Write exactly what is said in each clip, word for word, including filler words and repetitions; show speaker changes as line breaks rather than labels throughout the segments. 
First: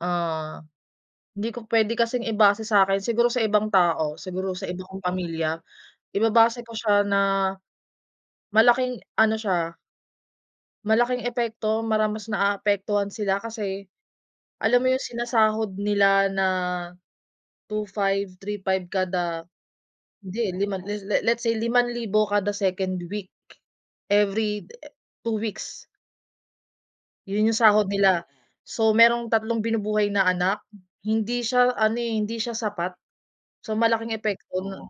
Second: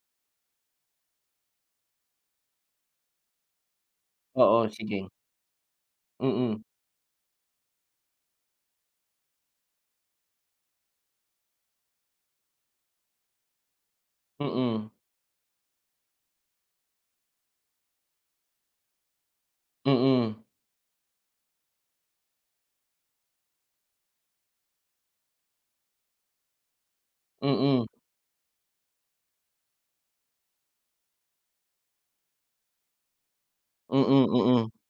Ah. Hindi ko pwede kasing ibase sa’kin, siguro sa ibang tao, siguro sa
Oo,
iba kong
sige.
pamilya, ibabase
Mm.
ko siya na malaking ano siya. malaking epekto, parang mara mas naapektuhan sila kasi alam mo
Mm.
yung sinasahod nila na two five, three five kada
Mm.
'di lima, le let's say limang libo kada second week, every de two weeks. Yun yung
Mm.
sahod nila. So merong tatlong binubuhay na anak. Hindi siya ano, eh, hindi siya sapat, so malaking
Mm,
epekto
mm.
na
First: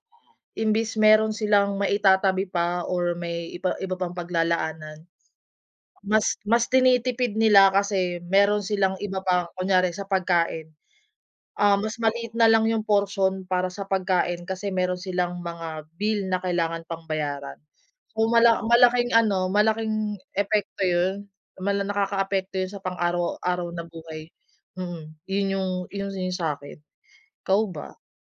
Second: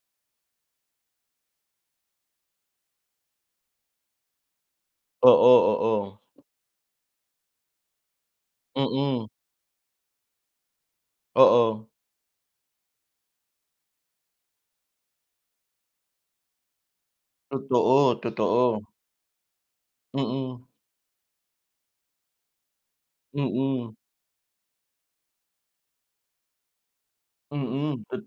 imbis meron silang maitatabi pa or may iba iba pang paglalaanan,
Oo, oo.
mas mas tinitipid nila kasi meron silang iba
Mm.
pa, kunyari sa pagkain, um,
Oo.
mas maliit na lang yung porsiyon para sa pagkain kasi meron silang mga bill na kailangan pang bayaran.
Totoo,
So mala
totoo.
malaking ano, malaking
Mm.
epekto yun. Mala nakakaapekto yun sa pang-araw-araw na
Mm.
buhay, mm, yun yung yun yung sa'kin. Ikaw ba?
Mm, tot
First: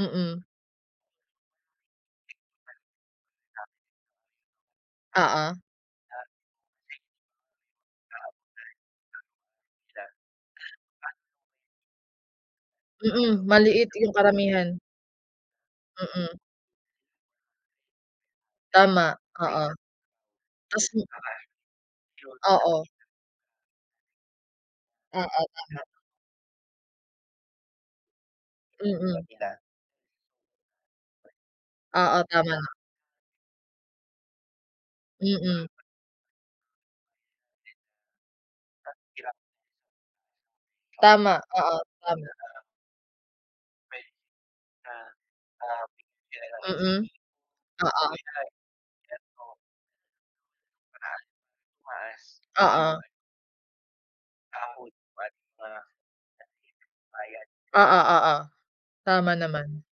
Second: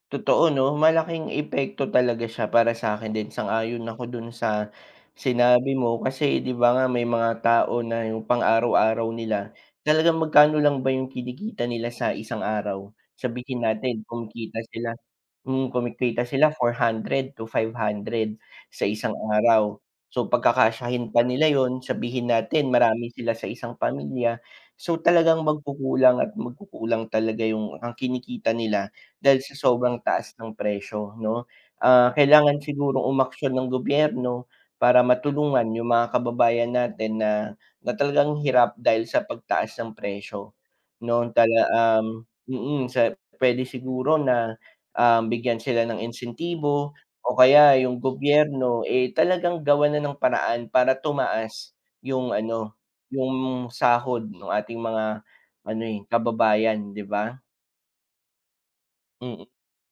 Mm.
totoo 'no, malaking epekto talaga siya para sa'kin din. Sang-ayon ako dun sa
Oo.
sinabi mo kasi 'di ba nga, may mga tao na yung pang-araw-araw nila, talagang magkano lang ba yung kinikita nila sa isang araw?
Mm,
Sabihin
maliit
natin
yung
kumikita
karamihan.
sila, hmm, kumikita
Mm.
sila four hundred to five hundred, sa
Tama,
isang
oo.
araw. So
Tas
pagkakasyahin pa nila ‘yon, sabihin
Oo.
natin
Oo,
marami sila sa isang pamilya, so talagang
tama.
magkukulang at magkukulang talaga yung ang kinikita nila
Mm.
dahil sa sobrang taas ng presyo 'no, ah,
Oo, tama.
kailangan sigurong umaksyon ng gobyerno para matulungan
Mm.
yung mga kababayan natin na na talagang hirap dahil sa pagtaas ng presyo. Noon
Tama.
tala
Oo,
um,
tama.
mm, sa pwede siguro na, um, bigyan sila ng insentibo
Mm.
o kaya yung
Oo.
gobyerno, eh, talagang gawan na ng paraan para tumaas yung ano,
Oo.
yung sahod ng ating mga ano, eh, kababayan 'di ba.
Oo, oo. Tama
Mm.
naman.